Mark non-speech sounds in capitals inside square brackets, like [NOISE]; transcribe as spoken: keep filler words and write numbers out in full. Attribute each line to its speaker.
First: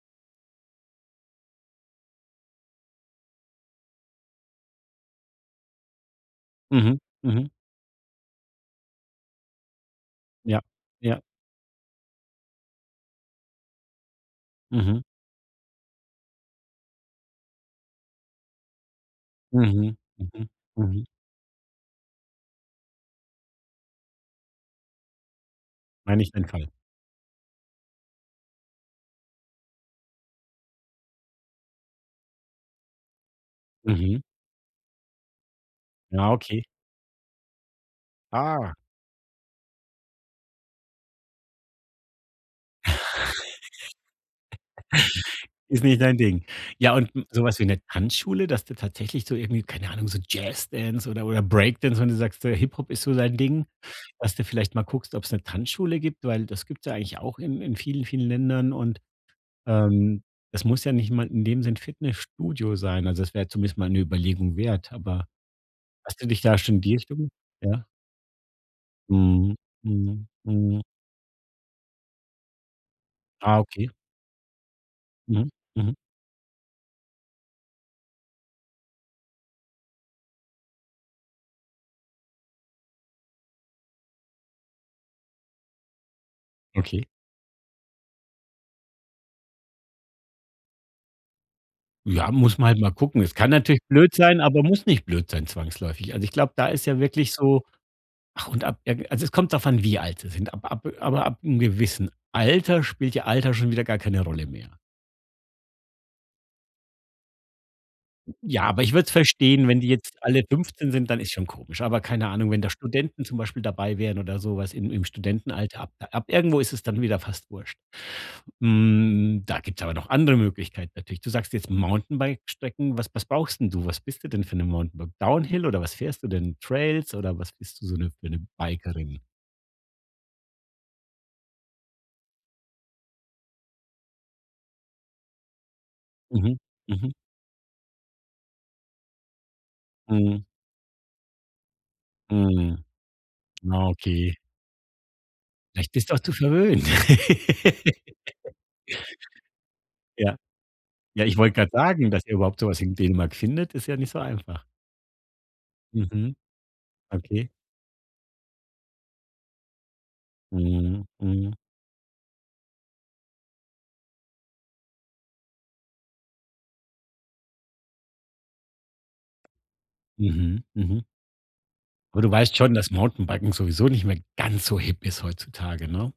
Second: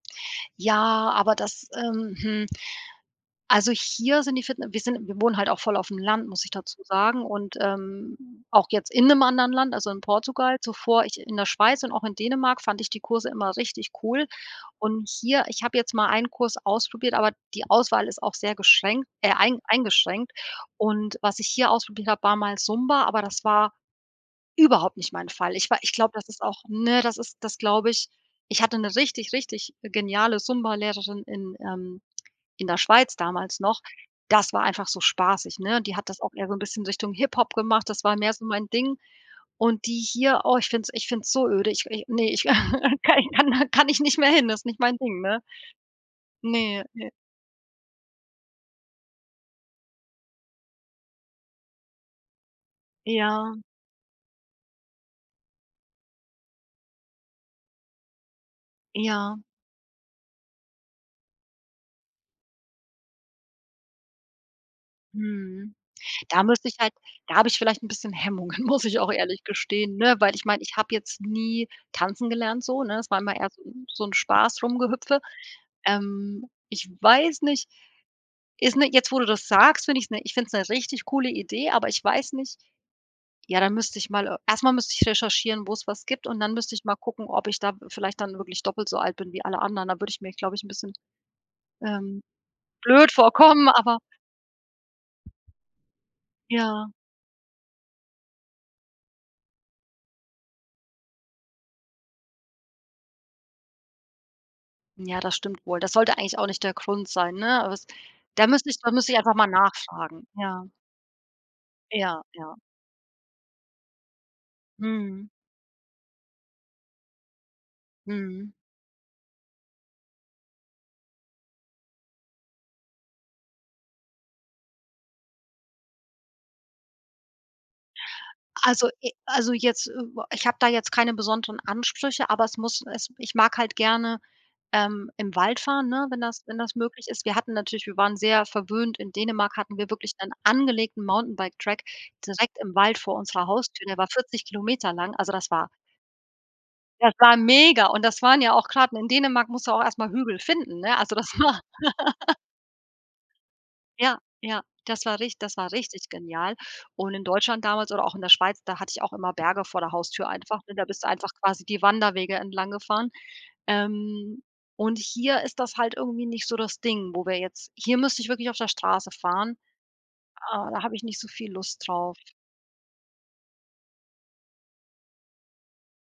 Speaker 1: Ja, aber das ähm, hm also hier sind die Fitne wir sind wir wohnen halt auch voll auf'm Land, muss ich dazu
Speaker 2: Mhm,
Speaker 1: sagen
Speaker 2: mhm.
Speaker 1: und, ähm, auch jetzt in 'nem anderen Land, also in Portugal
Speaker 2: Ja.
Speaker 1: zuvor ich
Speaker 2: Ja.
Speaker 1: in der Schweiz und auch in Dänemark fand ich die Kurse immer richtig cool.
Speaker 2: Mhm.
Speaker 1: Und hier, ich habe jetzt mal einen Kurs ausprobiert, aber die Auswahl ist auch sehr geschränkt äh, ein
Speaker 2: Mhm,
Speaker 1: eingeschränkt.
Speaker 2: mhm. Mhm.
Speaker 1: Und, was ich hier ausprobiert habe war mal Zumba. Aber das war, überhaupt nicht mein Fall. Ich war ich glaub,
Speaker 2: War
Speaker 1: das
Speaker 2: nicht
Speaker 1: ist
Speaker 2: dein
Speaker 1: auch
Speaker 2: Fall.
Speaker 1: ne, das ist das glaube ich. Ich hatte 'ne richtig, richtig geniale Zumba Lehrerin in ähm, in der Schweiz damals noch.
Speaker 2: Mhm.
Speaker 1: Das war einfach so spaßig, ne? Die hat das
Speaker 2: Ja,
Speaker 1: auch eher so 'n
Speaker 2: okay.
Speaker 1: bisschen Richtung Hip-Hop gemacht, das war mehr so mein
Speaker 2: Ah.
Speaker 1: Ding. Und die hier, oh ich finde es ich finde es so öde, ich i ne. Ich [CHUCKLES]
Speaker 2: [CHUCKLES]
Speaker 1: ka ich kann da kann ich nicht mehr hin. Das ist nicht mein Ding, ne?
Speaker 2: Ist nicht dein Ding.
Speaker 1: Ne.
Speaker 2: Ja, und
Speaker 1: Ne.
Speaker 2: so was wie 'ne Tanzschule, dass du tatsächlich so irgendwie, keine Ahnung, so Jazz Dance oder oder Break Dance, wenn du sagst, Hip-Hop ist so dein
Speaker 1: Ja.
Speaker 2: Ding, dass du vielleicht mal guckst, ob's 'ne Tanzschule gibt, weil das gibt's ja eigentlich auch in in vielen, vielen Ländern und,
Speaker 1: Ja.
Speaker 2: ähm, es muss ja nicht mal in dem Sinn 'n Fitnessstudio sein. Also, das wär zumindest mal 'ne Überlegung wert, aber
Speaker 1: Mhm.
Speaker 2: hast du dich
Speaker 1: Da
Speaker 2: da
Speaker 1: müsste ich
Speaker 2: schon in
Speaker 1: halt
Speaker 2: die Richtung
Speaker 1: da habe ich vielleicht
Speaker 2: ja?
Speaker 1: ein bisschen Hemmungen, muss ich auch ehrlich
Speaker 2: Mhm,
Speaker 1: gestehen, ne?
Speaker 2: mhm,
Speaker 1: Weil ich mein, ich
Speaker 2: mhm.
Speaker 1: habe jetzt nie tanzen gelernt so, ne? Es war immer eher
Speaker 2: Ah,
Speaker 1: so 'n
Speaker 2: okay.
Speaker 1: so 'n Spaß-Rumgehüpfe.
Speaker 2: Mhm, mhm.
Speaker 1: Ähm, ich weiß nicht, ist ne jetzt wo du das sagst, ich finde es 'ne ich finde es 'ne richtig coole Idee, aber ich weiß nicht, ja, da müsste ich mal, e erst mal müsste ich recherchieren, wo's was gibt. Und dann müsste ich mal
Speaker 2: Okay.
Speaker 1: gucken, ob ich da vielleicht dann wirklich doppelt so alt bin wie alle anderen. Da würde ich mir, glaube ich, 'n bisschen, ähm,
Speaker 2: Ja, muss man halt mal
Speaker 1: blöd
Speaker 2: gucken. Es kann
Speaker 1: vorkommen,
Speaker 2: natürlich
Speaker 1: aber
Speaker 2: blöd sein, aber muss nicht blöd sein zwangsläufig. Also ich glaube, da ist
Speaker 1: Ja.
Speaker 2: ja wirklich so ach und ab irgen also es kommt davon, wie alt sie sind. Ab ab aber ab 'n gewissen Alter spielt ja Alter schon wieder gar keine Rolle mehr.
Speaker 1: Ja, das stimmt wohl. Das sollte eigentlich auch nicht der Grund sein, ne? Aber es da
Speaker 2: Ja,
Speaker 1: müsste ich
Speaker 2: aber
Speaker 1: da
Speaker 2: ich würde
Speaker 1: müsste
Speaker 2: es
Speaker 1: ich einfach mal
Speaker 2: verstehen, wenn die jetzt
Speaker 1: nachfragen,
Speaker 2: alle
Speaker 1: ja.
Speaker 2: fünfzehn sind, dann ist schon komisch. Aber
Speaker 1: Ja,
Speaker 2: keine Ahnung,
Speaker 1: ja.
Speaker 2: wenn da Studenten zum Beispiel dabei wären oder so was im im
Speaker 1: Mhm.
Speaker 2: Studentenalter, ab ab irgendwo ist es dann wieder fast wurst.
Speaker 1: Mhm.
Speaker 2: Hm, da gibt's aber noch andere Möglichkeiten natürlich. Du sagst jetzt Mountainbike-Strecken, was was brauchst 'n du? Was bist du denn für 'ne Mountainbike Down Hill? Oder was fährst du denn? Trails? Oder was bist du so 'ne für 'ne
Speaker 1: Also i
Speaker 2: Bikerin?
Speaker 1: also jetzt, äh, ich habe da jetzt keine besonderen Ansprüche, aber es muss es ich mag halt gerne, ähm, im Wald fahren, ne? Wenn das wenn
Speaker 2: Mhm,
Speaker 1: das möglich
Speaker 2: mhm.
Speaker 1: ist. Wir hatten natürlich wir waren sehr verwöhnt in Dänemark, hatten wir wirklich einen
Speaker 2: Mhm.
Speaker 1: angelegten Mountainbike Track direkt im
Speaker 2: Mhm.
Speaker 1: Wald vor unserer Haustür. Der war
Speaker 2: Okay.
Speaker 1: vierzig Kilometer lang, also das war
Speaker 2: Vielleicht bist du auch zu verwöhnt.
Speaker 1: Das war mega und das waren ja
Speaker 2: [LAUGHS]
Speaker 1: auch grad In Dänemark musst du auch erst mal
Speaker 2: Ja.
Speaker 1: Hügel finden, ne? Also
Speaker 2: Ja,
Speaker 1: das
Speaker 2: ich wollte
Speaker 1: war
Speaker 2: grad sagen, dass ihr
Speaker 1: [GIGGLES]
Speaker 2: überhaupt so was in Dänemark findet, ist ja nicht
Speaker 1: Ja,
Speaker 2: so
Speaker 1: ja
Speaker 2: einfach.
Speaker 1: das war rich das war richtig
Speaker 2: Mhm.
Speaker 1: genial. Und in
Speaker 2: Okay.
Speaker 1: Deutschland damals oder auch in der Schweiz, da hatte ich auch immer Berge vor der Haustür einfach, ne, da bist
Speaker 2: Mhm,
Speaker 1: du einfach
Speaker 2: mhm.
Speaker 1: quasi die Wanderwege entlanggefahren. Ähm, und hier ist das halt irgendwie nicht so das Ding, wo wir jetzt hier müsst ich wirklich auf der Straße fahren.
Speaker 2: Mhm,
Speaker 1: Äh, da habe ich
Speaker 2: mhm.
Speaker 1: nicht so viel Lust drauf.
Speaker 2: Aber du weißt schon, dass Mountainbiken sowieso nicht mehr ganz so hip ist heutzutage, ne?